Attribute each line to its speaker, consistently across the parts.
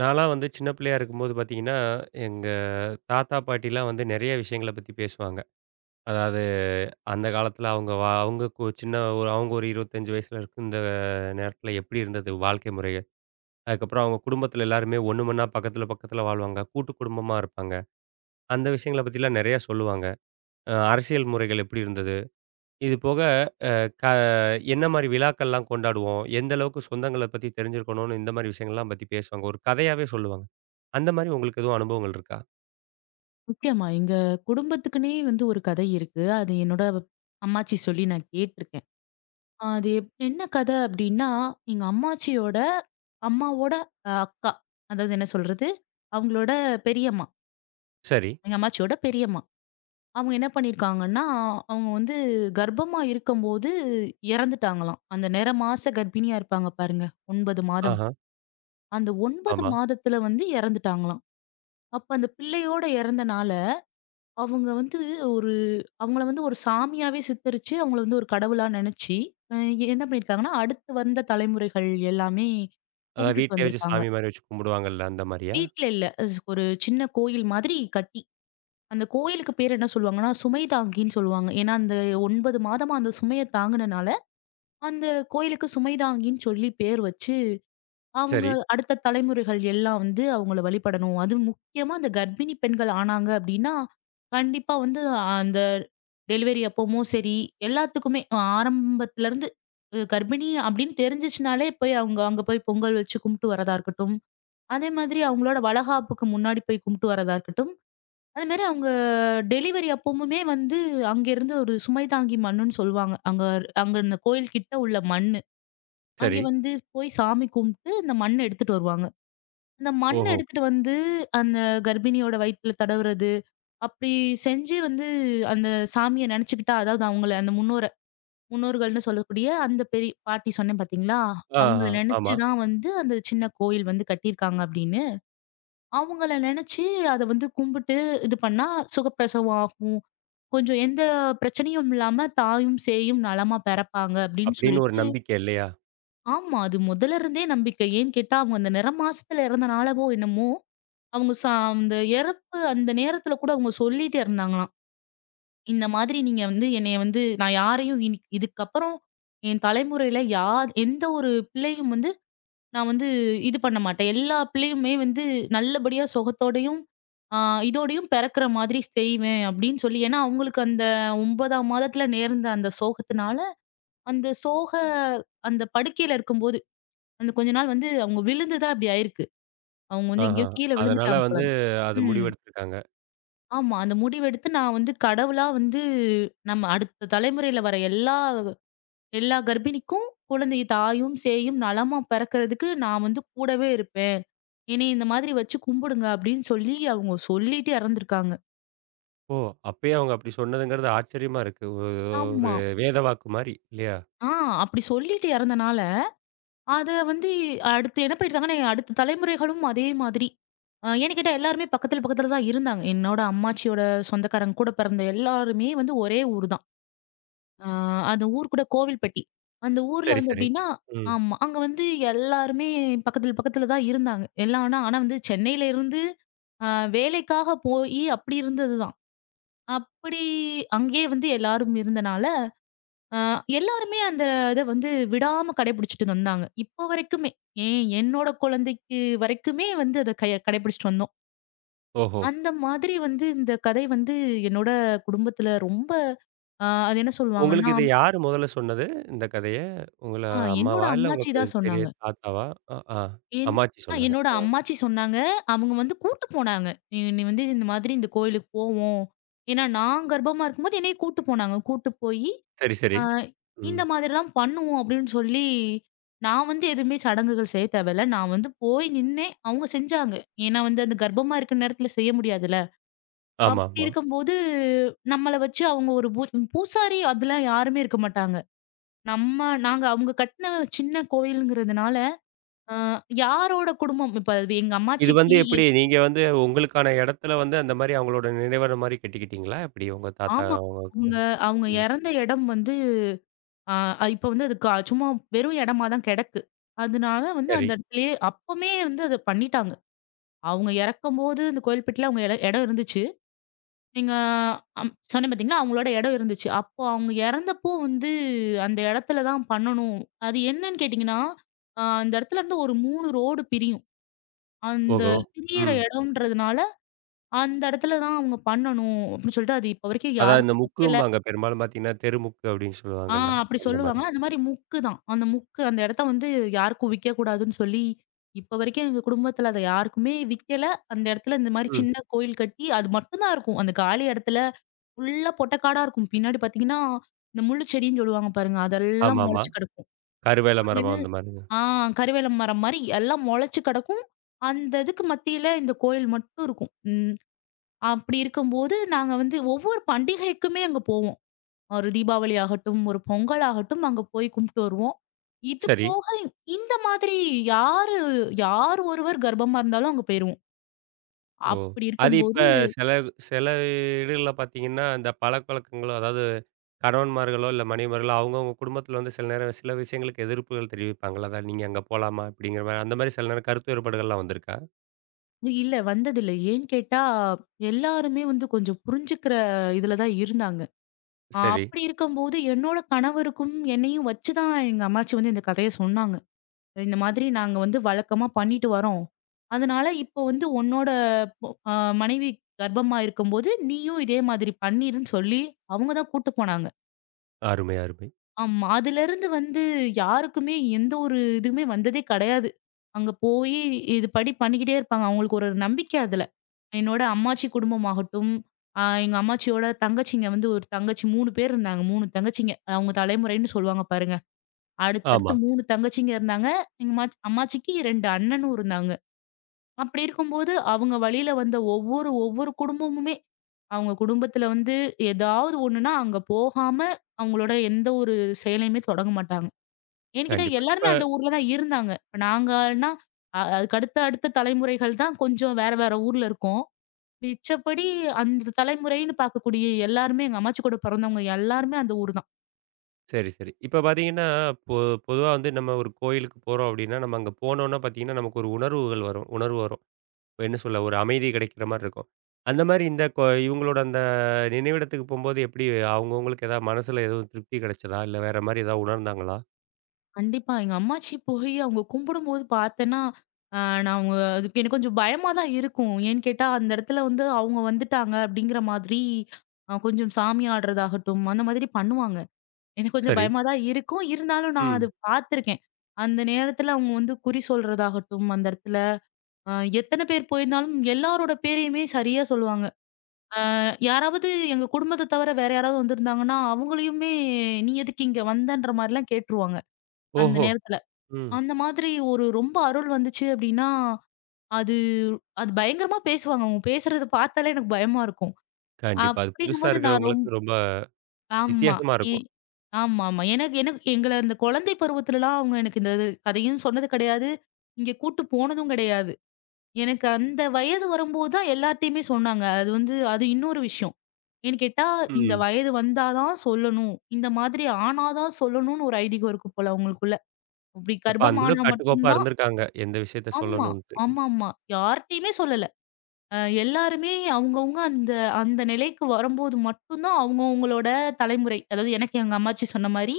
Speaker 1: நான்லாம் வந்து சின்ன பிள்ளையா இருக்கும்போது பார்த்தீங்கன்னா, எங்க தாத்தா, பாட்டிலாம் வந்து நெறைய விஷயங்கள பத்தி பேசுவாங்க. அதாவது அந்த காலத்தில அவங்க வ அவங்க கு சின்ன ஒரு அவங்க ஒரு 25 வயசுல இருந்த நேரத்தில எப்படி இருந்தது வாழ்க்கை முறை? அதுக்கப்புறம் அவங்க குடும்பத்தில எல்லாருமே ஒண்ணு மண்ணா பக்கத்தில, பக்கத்தில வாழ்வாங்க. கூட்டு குடும்பமா இருப்பாங்க. அந்த விஷயங்கள பத்திலாம் நெறையா சொல்லுவாங்க. அரசியல் முறைகள் எப்படி இருந்தது? இது போக க என்ன மாரி விழாக்கள்லாம் கொண்டாடுவோம்? எந்த அளவுக்கு சொந்தங்கள பத்தி தெரிஞ்சிருக்கணும்னு இந்த மாரி விஷயங்கள்லாம் பத்தி பேசுவாங்க. ஒரு கதையாவே சொல்லுவாங்க. அந்த மாரி உங்களுக்கு எதுவும் அனுபவங்கள் இருக்கா?
Speaker 2: நிச்சயமா. எங்க குடும்பத்துக்குன்னே வந்து ஒரு கதை இருக்கு. அது என்னோட அம்மாச்சி சொல்லி நான் கேட்டுருக்கேன். அது என்ன கதை அப்டின்னா, எங்க அம்மாச்சியோட அம்மாவோட அக்கா. அதாவது என்ன சொல்றது? அவங்களோட பெரியம்மா.
Speaker 1: சரி.
Speaker 2: எங்க அம்மாச்சியோட பெரியம்மா. அவங்க என்ன பண்ணியிருக்காங்கன்னா, அவங்க வந்து கர்ப்பமா இருக்கும்போது இறந்துட்டாங்களாம். அந்த நிற மாச கர்ப்பிணியா இருப்பாங்க பாருங்க. 9 மாதம்.
Speaker 1: ஆஹா,
Speaker 2: அந்த 9
Speaker 1: ஆமா.
Speaker 2: மாதத்துல வந்து இறந்துட்டாங்களாம். அப்ப அந்த பிள்ளையோட இறந்த நாள் அவங்க வந்து ஒரு அவங்கள வந்து ஒரு சாமியாவே சித்தரிச்சு, அவங்கள வந்து ஒரு கடவுளா நெனச்சு, அ என்ன பண்ணியிருக்காங்கன்னா, அடுத்து வந்த தலைமுறைகள் எல்லாமே
Speaker 1: அதான்
Speaker 2: கும்பிட்டுட்டு
Speaker 1: வீட்லயே வச்சு
Speaker 2: வந்திருக்காங்க.
Speaker 1: சாமி மாரி வச்சு கும்பிடுவாங்கல்ல, அந்த மாரியா?
Speaker 2: வீட்ல இல்ல. ஒரு சின்ன கோயில் மாதிரி கட்டி. அந்த கோயிலுக்கு பேர் என்ன சொல்லுவாங்கன்னா, சுமை தாங்கின்னு சொல்லுவாங்க. ஏன்னா, அந்த 9 மாதமா அந்த சுமைய தாங்குனனால, அந்த கோயிலுக்கு சுமை தாங்கின்னு சொல்லி பேர் வச்சு அவங்க
Speaker 1: சரி,
Speaker 2: அடுத்த தலைமுறைகள் எல்லாம் வந்து அவங்கள வழிபடணும். அதுவும் முக்கியமா அந்த கர்ப்பிணி பெண்கள் ஆனாங்க அப்டின்னா, கண்டிப்பா வந்து அந்த டெலிவரி அப்பவும் சரி, எல்லாத்துக்குமே ஆரம்பத்துலருந்து கர்ப்பிணி அப்டின்னு தெரிஞ்சுச்சுனாலே போய் அவங்க அங்க போய் பொங்கல் வச்சு கும்பிட்டு வரதா இருக்கட்டும். அதே மாதிரி அவங்களோட வளகாப்புக்கு முன்னாடி போய் கும்பிட்டு வரதா இருக்கட்டும். அதே மாரி அவங்க டெலிவரி அப்பமுமே வந்து அங்கேருந்து ஒரு சுமை தாங்கி மண்ணுன்னு சொல்லுவாங்க. அங்க அங்க இந்த கோயில் கிட்ட உள்ள மண்ணு. அங்கே
Speaker 1: சரி.
Speaker 2: வந்து போய் சாமி கும்பிட்டு, இந்த மண்ண எடுத்துட்டு வருவாங்க. அந்த மண்
Speaker 1: ஓஹோ!
Speaker 2: எடுத்துட்டு வந்து அந்த கர்ப்பிணியோட வயித்துல தடவுறது. அப்படி செஞ்சு வந்து அந்த சாமிய நெனச்சுக்கிட்டா, அதாவது அவங்கள அந்த முன்னோர்கள்ன்னு சொல்லக்கூடிய அந்த பெரிய பாட்டி சொன்னேன் பார்த்தீங்களா? அவங்கள
Speaker 1: ஆஹா,
Speaker 2: நெனச்சு
Speaker 1: ஆமா.
Speaker 2: தான் வந்து அந்த சின்ன கோயில் வந்து கட்டியிருக்காங்க அப்படின்னு. அவங்கள நெனச்சு அத வந்து கும்பிட்டு இது பண்ணா சுகப்பிரசவம் ஆகும். கொஞ்சம் எந்த பிரச்சனையும் இல்லாம தாயும், சேயும் நலமா பிறப்பாங்க அப்படின்னு
Speaker 1: அப்படின்னு ஒரு
Speaker 2: சொல்லிட்டு.
Speaker 1: நம்பிக்கை இல்லையா?
Speaker 2: ஆமா. அது முதல்ல இருந்தே நம்பிக்கை. ஏன்னு கேட்டா அவங்க அந்த நிற மாசத்துல இறந்தனாலவோ என்னமோ! அவங்க ச அந்த இறப்பு அந்த நேரத்துல கூட அவங்க சொல்லிட்டே இருந்தாங்களாம். இந்த மாதிரி நீங்க வந்து என்னைய வந்து நான் யாரையும் இனி இதுக்கப்புறம் என் தலைமுறையில யார் எந்த ஒரு பிள்ளையும் வந்து நான் வந்து இது பண்ண மாட்டேன். எல்லா பிள்ளையுமே வந்து நல்லபடியா சுகத்தோடையும், ஆ இதோடையும் பிறக்கிற மாதிரி செய்வேன் அப்படின்னு சொல்லி ஏன்னா அவங்களுக்கு அந்த 9ஆம் மாதத்துல நேர்ந்த அந்த சோகத்தினால, அந்த சோக அந்த படுக்கையில இருக்கும்போது, அந்த கொஞ்ச நாள் வந்து அவங்க விழுந்து தான் அப்படி ஆயிருக்கு. அவங்க வந்து
Speaker 1: ஆஹா.
Speaker 2: எங்கேயோ கீழ
Speaker 1: அதனால
Speaker 2: விழுந்துட்டாங்க போல.
Speaker 1: வந்து அது
Speaker 2: ம்.
Speaker 1: முடிவெடுத்திருக்காங்க.
Speaker 2: ஆமா. அந்த முடிவெடுத்து நான் வந்து கடவுளா வந்து நம்ம அடுத்த தலைமுறையில வர எல்லா எல்லா கர்ப்பிணிக்கும் குழந்தைய தாயும், சேயும் நலமா பிறக்கிறதுக்கு நான் வந்து கூடவே இருப்பேன். என்னைய இந்த மாதிரி வச்சு கும்பிடுங்க அப்படின்னு சொல்லி அவங்க சொல்லிட்டு இறந்துருக்காங்க.
Speaker 1: ஓ! அப்பயே அவங்க அப்படி சொன்னதுங்கிறது ஆச்சரியமா இருக்கு. ஒரு ஒரு
Speaker 2: ஆமா.
Speaker 1: வேத வாக்கு மாரி இல்லையா?
Speaker 2: ஆ அப்படி சொல்லிட்டு இறந்தனால, அத வந்து அடுத்து என்ன பண்ணியிருக்காங்கன்னா, அடுத்த தலைமுறைகளும் அதே மாதிரி. ஏன்னு கேட்டா எல்லாருமே பக்கத்துல, பக்கத்துல தான் இருந்தாங்க. என்னோட அம்மாச்சியோட சொந்தக்காரங்க கூட பிறந்த எல்லாருமே வந்து ஒரே ஊர் தான். ஆ அந்த ஊர் கூட கோவில்பட்டி. அந்த ஊர்ல
Speaker 1: சரி,
Speaker 2: வந்து
Speaker 1: சரி.
Speaker 2: எப்டின்னா,
Speaker 1: ம்.
Speaker 2: ஆமா, அங்க வந்து எல்லாருமே பக்கத்துல பக்கத்துல தான் இருந்தாங்க. எல்லாம் ஆனா ஆனா வந்து சென்னையில இருந்து அ வேலைக்காக போயி அப்டி இருந்ததுதான். அப்படி அங்கேயே வந்து எல்லாரும் இருந்தனால, அ எல்லாருமே அந்த இத வந்து விடாம கடைபிடிச்சுட்டு வந்தாங்க. இப்போ வரைக்குமே. ஏன் என்னோட குழந்தைக்கு வரைக்குமே வந்து அத கடைபிடிச்சுட்டு வந்தோம்.
Speaker 1: ஓஹோ!
Speaker 2: அந்த மாதிரி வந்து இந்த கதை வந்து என்னோட குடும்பத்துல ரொம்ப அது என்ன
Speaker 1: உங்களுக்கு
Speaker 2: சொல்லுவாங்கன்னா,
Speaker 1: இத யாரு முதல்ல சொன்னது? இந்த கதைய? உங்கள
Speaker 2: ஆ என்னோட
Speaker 1: அம்மாவா? இல்ல உங்க
Speaker 2: அம்மாச்சி தான்
Speaker 1: பெரிய
Speaker 2: சொன்னாங்க.
Speaker 1: தாத்தாவா? அ, ஆ.
Speaker 2: என்
Speaker 1: அம்மாச்சி சொன்னாங்க.
Speaker 2: என்னோட
Speaker 1: ஆ.
Speaker 2: அம்மாச்சி சொன்னாங்க. அவங்க வந்து கூட்டு போனாங்க. "நீ நீ வந்து இந்த மாதிரி இந்த கோயிலுக்கு போவோம்." ஏன்னா நான் கர்ப்பமா இருக்கும்போது என்னைய கூட்டு போனாங்க. கூட்டு போயி,
Speaker 1: சரி, சரி.
Speaker 2: அ
Speaker 1: ம்.
Speaker 2: இந்த மாதிரிலாம் பண்ணுவோம் அப்படின்னு சொல்லி, நான் வந்து எதுவுமே சடங்குகள் செய்ய தேவையில்ல. நான் வந்து போய் நின்னேன். அவங்க செஞ்சாங்க. ஏன்னா வந்து அந்த கர்ப்பமா இருக்கிற நேரத்துல செய்ய முடியாதுல்ல.
Speaker 1: ஆமா,
Speaker 2: அப்படி
Speaker 1: ஆமா.
Speaker 2: இருக்கும்போது நம்மள வச்சு அவங்க ஒரு பூசாரி அதெல்லாம் யாருமே இருக்க மாட்டாங்க. நம்ம நாங்க அவங்க கட்டின சின்ன கோயிலுங்கிறதுனால, ஆ யாரோட குடும்பம்? இப்ப அது எங்க
Speaker 1: இது வந்து
Speaker 2: அம்மாச்சிக்கு
Speaker 1: எப்படி? நீங்க வந்து உங்களுக்கான இடத்துல வந்து அந்த மாரி அவங்களோட நினைவறை மாரி கட்டிக்கிட்டீங்களா? எப்படி உங்க தாத்தா
Speaker 2: ஆமா.
Speaker 1: அவங்க
Speaker 2: அவங்க அவங்க
Speaker 1: ம்.
Speaker 2: இறந்த இடம் வந்து அ இப்ப வந்து அது சும்மா வெறும் இடமா தான் கிடக்கு. அதனால வந்து
Speaker 1: சரி.
Speaker 2: அந்த இடத்துலயே அப்பமே வந்து அத பண்ணிட்டாங்க. அவங்க இறக்கும்போது இந்த கோயில்பட்டில அவங்க இடம் இருந்துச்சு. நீங்க, சொன்னேன் பார்த்தீங்களா? அவங்களோட இடம் இருந்துச்சு. அப்போ அவங்க இறந்தப்போ வந்து அந்த இடத்துல தான் பண்ணணும். அது என்னன்னு கேட்டீங்கன்னா, அந்த இடத்துல இருந்து ஒரு 3 ரோடு பிரியும். அந்த
Speaker 1: ஓஹோ!
Speaker 2: பிரியிற
Speaker 1: ம்.
Speaker 2: இடம்ன்றதுனால அந்த இடத்துல தான் அவங்க பண்ணணும் அப்படின்னு சொல்லிட்டு அது இப்ப வரைக்கும்
Speaker 1: அதான் இந்த
Speaker 2: யாருக்கும் விக்கல.
Speaker 1: முக்கும்பாங்க. பெரும்பாலும் பார்த்தீங்கன்னா, தெருமுக்கு அப்படின்னு
Speaker 2: ஆ
Speaker 1: சொல்லுவாங்கல்ல.
Speaker 2: அப்படி
Speaker 1: அந்த மாரி.
Speaker 2: சொல்லுவாங்க. அந்த மாரி முக்கு தான். அந்த முக்கு அந்த இடத்த வந்து யாருக்கும் விக்கக்கூடாதுன்னு சொல்லி, இப்ப வரைக்கும் எங்க குடும்பத்துல அத யாருக்குமே விக்கல. அந்த இடத்துல இந்த மாரி
Speaker 1: ம்.
Speaker 2: சின்ன கோயில் கட்டி அது மட்டும் தான் இருக்கும். அந்த காலி இடத்துல ஃபுல்லா பொட்டக்காடா இருக்கும். பின்னாடி பார்த்தீங்கன்னா, இந்த முள்ளு செடின்னு சொல்லுவாங்க பாருங்க. அதெல்லாம்
Speaker 1: ஆமாமா.
Speaker 2: முளைச்சு கிடக்கும்.
Speaker 1: கருவேல
Speaker 2: அது
Speaker 1: மரமோ
Speaker 2: எல்
Speaker 1: அந்த மாரிங்க.
Speaker 2: ஆ கருவேல மரம் மாரி எல்லாம் முளைச்சு கிடக்கும். அந்த இதுக்கு மத்தியில இந்த கோயில் மட்டும் இருக்கும். ம். அப்படி இருக்கும்போது, நாங்க வந்து ஒவ்வொரு பண்டிகைக்குமே அங்க போவோம். ஒரு தீபாவளி ஆகட்டும், ஒரு பொங்கல் ஆகட்டும் அங்க போய் கும்பிட்டு வருவோம். இது
Speaker 1: சரி.
Speaker 2: போக இந்த மாதிரி யாரு யார் ஒருவர் கர்ப்பமா இருந்தாலும் அங்க போயிருவோம்.
Speaker 1: ஓ!
Speaker 2: அப்படி
Speaker 1: அது இப்ப
Speaker 2: இருக்கும்போது
Speaker 1: சில சில இடங்கள்ல பார்த்தீங்கன்னா, இந்த பழக்கவழக்கங்களோ அதாவது கணவன்மார்களோ, இல்ல மனைவிமார்களோ அவங்கவங்க குடும்பத்தில வந்து சில நேரம் சில விஷயங்களுக்கு எதிர்ப்புகள் தெரிவிப்பாங்கல்ல. அதான் நீங்க அங்க போலாமா? அப்படிங்கிற மாரி அந்த மாரி சில நேரம் கருத்து வேறுபாடுகள்லாம் வந்திருக்கா?
Speaker 2: இல்ல, வந்ததில்ல. ஏன்னு கேட்டா, எல்லாருமே வந்து கொஞ்சம் புரிஞ்சுக்கிற இதுல தான் இருந்தாங்க.
Speaker 1: சரி.
Speaker 2: அப்படி இருக்கும்போது, என்னோட கணவருக்கும் என்னையும் வச்சு தான் எங்க அம்மாச்சி வந்து இந்த கதைய சொன்னாங்க. இந்த மாதிரி நாங்க வந்து வழக்கமா பண்ணிட்டு வரோம். அதனால இப்போ வந்து உன்னோட பொ அ மனைவி கர்ப்பமா இருக்கும்போது, நீயும் இதே மாதிரி பண்ணிருன்னு சொல்லி அவங்க தான் கூட்டு போனாங்க.
Speaker 1: அருமை, அருமை.
Speaker 2: ஆமா. அதிலிருந்து வந்து யாருக்குமே எந்த ஒரு இதுவுமே வந்ததே கிடையாது. அங்க போயி இது படி பண்ணிக்கிட்டே இருப்பாங்க. அவங்களுக்கு ஒரு நம்பிக்கை அதுல. என்னோட அம்மாச்சி குடும்பமாகட்டும், எங்க அம்மாச்சியோட தங்கச்சிங்க வந்து ஒரு தங்கச்சி 3 பேர் இருந்தாங்க. 3 தங்கச்சிங்க. அவங்க தலைமுறைன்னு சொல்லுவாங்க பாருங்க. அடுத்தடுத்து
Speaker 1: ஆமா,
Speaker 2: 3 தங்கச்சிங்க இருந்தாங்க. எங்க அம்மாச்சிக்கு 2 அண்ணனும் இருந்தாங்க. அப்படி இருக்கும்போது, அவங்க வழியில வந்த ஒவ்வொரு ஒவ்வொரு குடும்பமுமே, அவங்க குடும்பத்துல வந்து ஏதாவது ஒண்ணுன்னா, அங்க போகாம அவங்களோட எந்த ஒரு செயலையுமே தொடங்க மாட்டாங்க. ஏன்னு கேட்டா,
Speaker 1: கண்டிப்பா. இப்ப
Speaker 2: எல்லாருமே அந்த ஊர்ல தான் இருந்தாங்க. இப்ப நாங்கன்னா, அதுக்கு அடுத்த அடுத்த தலைமுறைகள் தான் கொஞ்சம் வேற வேற ஊர்ல இருக்கோம். மிச்சப்படி அந்த தலைமுறைன்னு பார்க்கக்கூடிய எல்லாருமே எங்க அம்மாச்சி கூட பிறந்தவங்க எல்லாருமே அந்த ஊர் தான்.
Speaker 1: சரி, சரி. இப்ப பார்த்தீங்கன்னா, பொ பொதுவா வந்து நம்ம ஒரு கோயிலுக்கு போறோம் அப்டின்னா, நம்ம அங்க போனோம்னா பார்த்தீங்கன்னா, நமக்கு ஒரு உணர்வுகள் வரும் உணர்வு வரும். இப்ப என்ன சொல்ல ஒரு அமைதி கிடைக்கிற மாரி இருக்கும். அந்த மாரி இந்த இவங்களோட அந்த நினைவிடத்துக்கு போம்போது எப்டி அவங்கவங்களுக்கு ஏதாவது மனசுல எதுவும் திருப்தி கிடைச்சதா? இல்ல வேற மாரி ஏதாவது உணர்ந்தாங்களா?
Speaker 2: கண்டிப்பா. எங்க அம்மாச்சி போய் அவங்க கும்பிடும்போது பார்த்தேன்னா, அ நான் அவங்க அதுக்கு எனக்கு கொஞ்சம் பயமா தான் இருக்கும். ஏன்னு கேட்டா, அந்த இடத்துல வந்து அவங்க வந்துட்டாங்க அப்படிங்கிற மாதிரி கொஞ்சம் சாமி ஆடுறதாகட்டும், அந்த மாதிரி பண்ணுவாங்க. எனக்கு கொஞ்சம்
Speaker 1: சரி.
Speaker 2: பயமா தான் இருக்கும். இருந்தாலும் நான் அது
Speaker 1: ம்.
Speaker 2: பார்த்துருக்கேன். அந்த நேரத்துல அவங்க வந்து குறி சொல்றதாகட்டும், அந்த இடத்துல அ எத்தன பேர் போயிருந்தாலும் எல்லாரோட பேரையுமே சரியா சொல்லுவாங்க. யாராவது எங்க குடும்பத்த தவிர வேற யாராவது வந்திருந்தாங்கன்னா, அவங்களையுமே "நீ எதுக்கு இங்க வந்தன்ற?" மாரிலாம் கேட்டுருவாங்க அந்த
Speaker 1: ஓஹோ!
Speaker 2: நேரத்துல.
Speaker 1: ம்.
Speaker 2: அந்த மாதிரி ஒரு ரொம்ப அருள் வந்துச்சு அப்படின்னா, அது அது பயங்கரமா பேசுவாங்க. அவங்க பேசுறத பார்த்தாலே எனக்கு பயமா இருக்கும்.
Speaker 1: கண்டிப்பா. அது புதுசா
Speaker 2: அப்படிங்கும்போது நான் ரொம்
Speaker 1: இருக்கிறவங்களுக்கு ரொம்ப
Speaker 2: ஆமா.
Speaker 1: வித்தியாசமா
Speaker 2: எ
Speaker 1: இருக்கும்.
Speaker 2: ஆமாமா. எனக்கு எனக்கு எங்கள அந்த குழந்தை பருவத்துலலாம் அவங்க எனக்கு இந்த கதையும் சொன்னது கிடையாது. இங்க கூட்டு போனதும் கிடையாது. எனக்கு அந்த வயது வரும்போது தான் எல்லார்ட்டயுமே சொன்னாங்க. அது வந்து அது இன்னொரு விஷயம். ஏன்னு கேட்டா, இந்த
Speaker 1: ம்.
Speaker 2: வயது வந்தா தான் சொல்லணும். இந்த மாதிரி ஆனா தான் சொல்லணும்னு ஒரு ஐதீகம் இருக்கு போல அவங்களுக்குள்ள. அப்படி
Speaker 1: அப்ப
Speaker 2: கர்ப்பம்
Speaker 1: அந்த
Speaker 2: ஆனா
Speaker 1: அளவுக்கு
Speaker 2: மட்டும்
Speaker 1: கட்டுக்கோப்பா
Speaker 2: தான்.
Speaker 1: இருந்திருக்காங்க. எந்த விஷயத்த
Speaker 2: ஆமா.
Speaker 1: சொல்லணும்ன்ட்டு.
Speaker 2: ஆமாமா. யார்ட்டயுமே சொல்லல. அ எல்லாருமே அவங்கவங்க அந்த அந்த நிலைக்கு வரும்போது மட்டும் தான் அவங்கவங்களோட தலைமுறை. அதாவது எனக்கு எங்க அம்மாச்சி சொன்ன மாரி,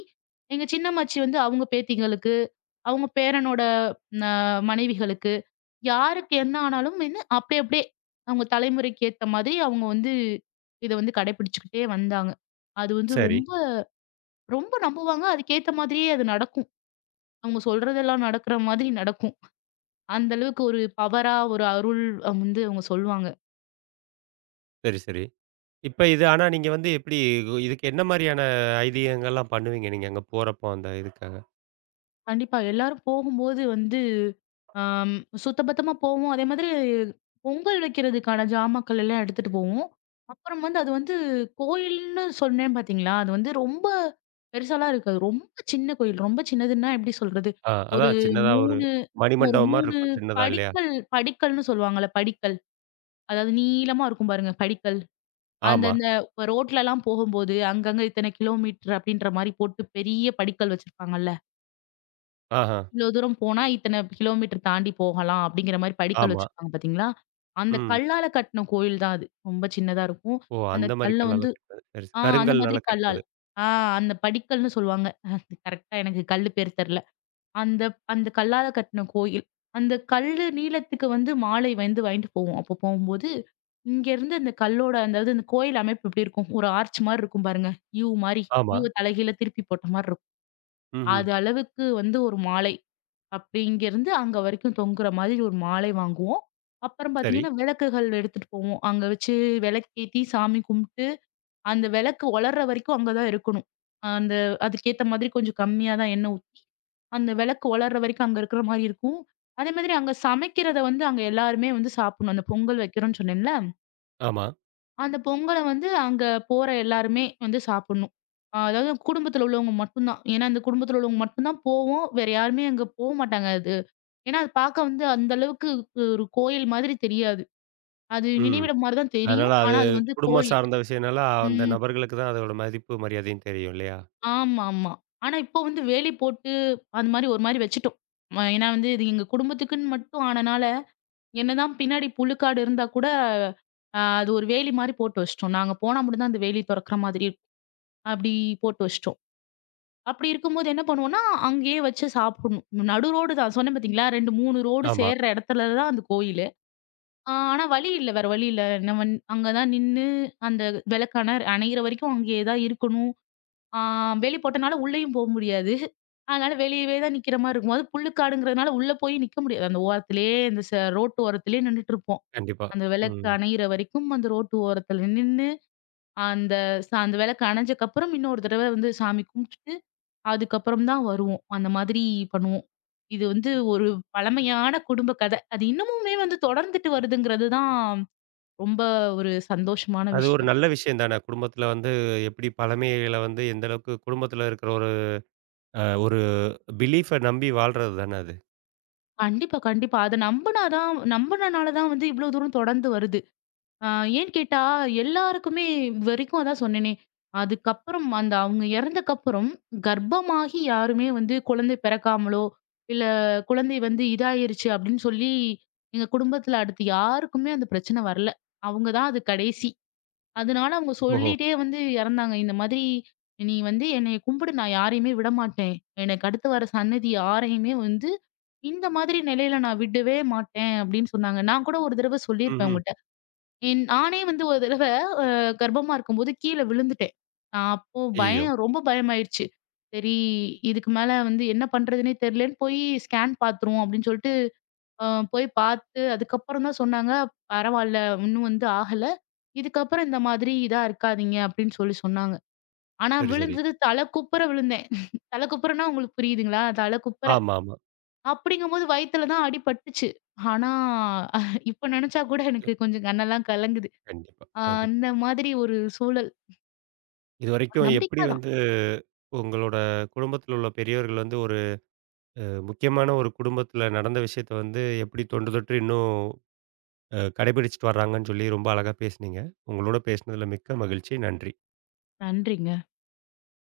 Speaker 2: எங்க சின்னம்மாச்சி வந்து அவங்க பேத்திங்களுக்கு, அவங்க பேரனோட அ மனைவிகளுக்கு, யாருக்கு என்ன ஆனாலும் என்ன அப்படியே அப்படியே அவங்க தலைமுறைக்கு ஏத்த மாதிரி அவங்க வந்து இத வந்து கடைபிடிச்சுக்கிட்டே வந்தாங்க. அது வந்து
Speaker 1: சரி,
Speaker 2: ரொம்ப ரொம்ப நம்புவாங்க. அதுக்கேத்த மாதிரியே அது நடக்கும். அவங்க சொல்றதெல்லாம் நடக்கிற மாதிரி நடக்கும். அந்த அளவுக்கு ஒரு பவரா, ஒரு அருள் வந்து அவங்க சொல்லுவாங்க.
Speaker 1: சரி, சரி. இப்ப இது ஆனா நீங்க வந்து எப்படி இதுக்கு என்ன மாரியான ஐதீகங்கள்லாம் பண்ணுவீங்க நீங்க அங்க போறப்போ அந்த இதுக்காக?
Speaker 2: கண்டிப்பா எல்லாரும் போகும்போது வந்து, அம் சுத்தபத்தமா போவோம். அதே மாதிரி பொங்கல் வைக்கிறதுக்கான ஜாமாக்கள் எல்லாம் எடுத்துட்டு போவோம். அப்புறம் வந்து அது வந்து கோயில்னு சொன்னேன் பார்த்தீங்களா? அது வந்து ரொம்ப பெருசாலாம் இருக்காது. ரொம்ப சின்ன கோயில். ரொம்ப சின்னதுன்னா எப்படி சொல்றது?
Speaker 1: ஆ
Speaker 2: ஒரு
Speaker 1: அதான் சின்னதா ஒரு
Speaker 2: 3 ஒரு
Speaker 1: மணிமண்டபம் மாரி
Speaker 2: 3
Speaker 1: இருக்கும் சின்னதா இல்லையா?
Speaker 2: படிக்கல், படிக்கல்னு சொல்லுவாங்கல்ல, படிக்கல். அதாவது நீளமா இருக்கும் பாருங்க படிக்கல்.
Speaker 1: ஆமா.
Speaker 2: அந்தந்த இப்ப ரோட்லலாம் போகும்போது, அங்கங்க இத்தனை கிலோமீட்டர் அப்படின்ற மாரி போட்டு பெரிய படிக்கல் வச்சிருப்பாங்கல்ல.
Speaker 1: ஆஹா.
Speaker 2: இவ்வளோ தூரம் போனா இத்தனை கிலோமீட்டர் தாண்டி போகலாம் அப்படிங்கிற மாரி படிக்கல்
Speaker 1: ஆமா.
Speaker 2: வச்சிருப்பாங்க பார்த்தீங்களா? அந்த
Speaker 1: ம்.
Speaker 2: கல்லால கட்டின கோயில் தான் அது. ரொம்ப சின்னதா இருக்கும்.
Speaker 1: ஓ!
Speaker 2: அந்த
Speaker 1: அந்த மாரி
Speaker 2: கல்ல
Speaker 1: கல்லால
Speaker 2: வந்து,
Speaker 1: கட்டினது. சரி.
Speaker 2: அந்த மாதிரி
Speaker 1: கருங்கல்னால
Speaker 2: கல்லால்.
Speaker 1: கட்டினது.
Speaker 2: ஆ அந்த படிக்கல்னு சொல்லுவாங்க. கரெக்ட்டா எனக்கு கல்லு பேர் தெர்ல. அந்த அந்த கல்லால கட்டின கோயில். அந்த கல்லு நீளத்துக்கு வந்து மாலை வந்து வாங்கிட்டு போவோம். அப்போ போம்போது, இங்கேருந்து அந்த கல்லோட அந்த அதாவது அந்த கோயில் அமைப்பு எப்படி இருக்கும்? ஒரு ஆர்ச் மாரி இருக்கும் பாருங்க. யூ மாரி.
Speaker 1: ஆமா.
Speaker 2: யூவ தலைகீழ திருப்பி போட்ட மாரி இருக்கும்.
Speaker 1: ம்ஹ்ம்.
Speaker 2: அது அளவுக்கு வந்து ஒரு மாலை. அப்படி இங்கேருந்து அங்க வரைக்கும் தொங்குற மாதிரி ஒரு மாலை வாங்குவோம். அப்புறம்
Speaker 1: சரி.
Speaker 2: பார்த்தீங்கன்னா, விளக்குகள் எடுத்துட்டு போவோம். அங்க வச்சு விளக்கேத்தி சாமி கும்பிட்டு, அந்த விளக்கு ஒளர்ற வரைக்கும் அங்க தான் இருக்கணும். அந்த அதுக்கேத்த மாதிரி கொஞ்சம் கம்மியா தான் எண்ணெய் ஊத்தி அந்த விளக்கு ஒளர்ற வரைக்கும் அங்க இருக்கிற மாரி இருக்கும். அதே மாதிரி அங்க சமைக்கிறத வந்து அங்க எல்லாருமே வந்து சாப்பிடணும். அந்த பொங்கல் வைக்கிறோம்னு சொன்னேன்ல,
Speaker 1: ஆமா.
Speaker 2: அந்த பொங்கல வந்து அங்க போற எல்லாருமே வந்து சாப்பிடணும். அதாவது குடும்பத்துல உள்ளவங்க மட்டும் தான். ஏன்னா, அந்த குடும்பத்துல உள்ளவங்க மட்டும் தான் போவோம். வேற யாருமே அங்க போமாட்டாங்க அது. ஏன்னா, அது பார்க்க வந்து அந்த அளவுக்கு ஒரு கோயில் மாதிரி தெரியாது. அது
Speaker 1: ம்.
Speaker 2: நினைவிடம் மாரி தான்
Speaker 1: அதனால
Speaker 2: தெரியும். ஆனா
Speaker 1: அது
Speaker 2: அது வந்து
Speaker 1: குடும்பம்
Speaker 2: கோயில்.
Speaker 1: சார்ந்த விஷயம்னால அந்த
Speaker 2: ம்.
Speaker 1: நபர்களுக்கு தான் அதோட மதிப்பு, மரியாதையும் தெரியும் இல்லையா?
Speaker 2: ஆமாமா. ஆனா இப்போ வந்து வேலி போட்டு, அந்த மாரி ஒரு மாரி வச்சுட்டோம். ஏன்னா வந்து இது எங்க குடும்பத்துக்குன்னு மட்டும் ஆனனால என்னதான் பின்னாடி புழுக்காடு இருந்தா கூட, அது ஒரு வேலி மாரி போட்டு வச்சுட்டோம். நாங்க போனா மட்டும் தான் அந்த வேலி தொறக்கிற மாதிரி இருக்கும். அப்படி போட்டு வச்சுட்டோம். அப்படி இருக்கும்போது என்ன பண்ணுவோம்னா, அங்கேயே வச்சு சாப்பிடணும். நடு ரோடு தான் சொன்னேன் பார்த்தீங்களா? 2, 3 ரோடு
Speaker 1: ஆமா.
Speaker 2: சேர்ற இடத்துல தான் அந்த கோயிலு. ஆனா வழி இல்ல. வேற வழி இல்ல. நம்ம அங்க தான் நின்னு அந்த விளக்கண அணையிற வரைக்கும் அங்கேயே தான் இருக்கணும். அ வேலி போட்டனால உள்ளேயும் போ முடியாது. அதனால வெளியவே தான் நிக்கிற மாரி இருக்கும். அது புல்லுக்காடுங்கிறதுனால உள்ள போய் நிக்க முடியாது. அந்த ஓரத்திலேயே, அந்த ச ரோட்டு ஓரத்திலேயே நின்னுட்டுருப்போம்.
Speaker 1: கண்டிப்பா.
Speaker 2: அந்த
Speaker 1: ம்.
Speaker 2: விளக்கு அணையிற வரைக்கும் அந்த ரோட்டு ஓரத்துல நின்னு, அந்த அந்த விளக்கு அணைஞ்சக்கப்புறம் இன்னொரு தடவ வந்து சாமி கும்பிட்டுட்டு, அதுக்கப்புறம் தான் வருவோம். அந்த மாதிரி பண்ணுவோம். இது வந்து ஒரு பழமையான குடும்ப கதை. அது இன்னமுமே வந்து தொடர்ந்துட்டு வருதுங்கிறது தான் ரொம்ப ஒரு சந்தோஷமான
Speaker 1: அது ஒரு
Speaker 2: விஷயம்.
Speaker 1: நல்ல விஷயம் தானே. குடும்பத்தில வந்து எப்படி பழமைகள வந்து எந்த அளவுக்கு குடும்பத்தில இருக்கிற ஒரு ஒரு பிலீஃப நம்பி வாழ்றது தானே அது.
Speaker 2: கண்டிப்பா, கண்டிப்பா. அத நம்புனா தான் நம்புனனால தான் வந்து இவ்ளோ தூரம் தொடர்ந்து வருது. ஆ ஏன்னு கேட்டா, எல்லாருக்குமே இதுவரைக்கும் அதான் சொன்னேனே. அதுக்கப்புறம் அந்த அவங்க இறந்தக்கப்புறம், கர்ப்பமாகி யாருமே வந்து குழந்தை பிறக்காமலோ, இல்ல குழந்தை வந்து இதாயிருச்சு அப்படின்னு சொல்லி, எங்க குடும்பத்துல அடுத்து யாருக்குமே அந்த பிரச்சனை வரல. அவங்க தான் அது கடைசி. அதனால அவங்க
Speaker 1: ஓஹோ!
Speaker 2: சொல்லிட்டே வந்து இறந்தாங்க. இந்த மாதிரி, "நீ வந்து என்னைய கும்பிடு, நான் யாரையுமே விடமாட்டேன். எனக்கு அடுத்து வர சன்னதி யாரையுமே வந்து இந்த மாதிரி நிலையில நான் விடவே மாட்டேன்" அப்படின்னு சொன்னாங்க. நான் கூட ஒரு தடவ சொல்லியிருப்பேன்
Speaker 1: ம்ஹ்ம்.
Speaker 2: அவங்கட்ட. நானே வந்து ஒரு தடவ அ கர்ப்பமா இருக்கும்போது கீழ விழுந்துட்டேன். நான் அப்போ
Speaker 1: ஐயய்யோ!
Speaker 2: ரொம்ப பயமாயிருச்சு. சரி, இதுக்கு மேல வந்து என்ன பண்றதுன்னே தெரியலன்னு போய் ஸ்கேன் பார்த்துருவோம் அப்படின்னு சொல்லிட்டு, அ போய் பார்த்து அதுக்கப்புறம் தான் சொன்னாங்க, "பரவால்ல, இன்னும் வந்து ஆகல. இதுக்கப்புறம் இந்த மாதிரி இதா இருக்காதீங்க" அப்படின்னு சொல்லி சொன்னாங்க. ஆனா
Speaker 1: சரி, சரி.
Speaker 2: விழுந்தது தல குப்புற விழுந்தேன். தல குப்புறன்னா உங்களுக்கு புரியுதுங்களா? தல குப்புற.
Speaker 1: ஆமா, ஆமா.
Speaker 2: அப்படிங்கும்போது வயித்துல தான் அடி பட்டுச்சு. ஆனா இப்ப நெனச்சா கூட எனக்கு கொஞ்சம் கண்ணெல்லாம் கலங்குது.
Speaker 1: கண்டிப்பா, கண்டிப்பா.
Speaker 2: அந்த மாதிரி ஒரு சூழல்.
Speaker 1: இதுவரைக்கும் எப்படி
Speaker 2: நம்பிக்கை தான்.
Speaker 1: வந்து உங்களோட குடும்பத்தில உள்ள பெரியவர்கள் வந்து ஒரு முக்கியமான ஒரு குடும்பத்தில நடந்த விஷயத்த வந்து எப்படி தொன்று தொட்டு இன்னும் கடைபிடிச்சுட்டு வர்றாங்கன்னு சொல்லி ரொம்ப அழகா பேசுனீங்க. உங்களோட பேசினதில மிக்க மகிழ்ச்சி. நன்றி.
Speaker 2: நன்றிங்க.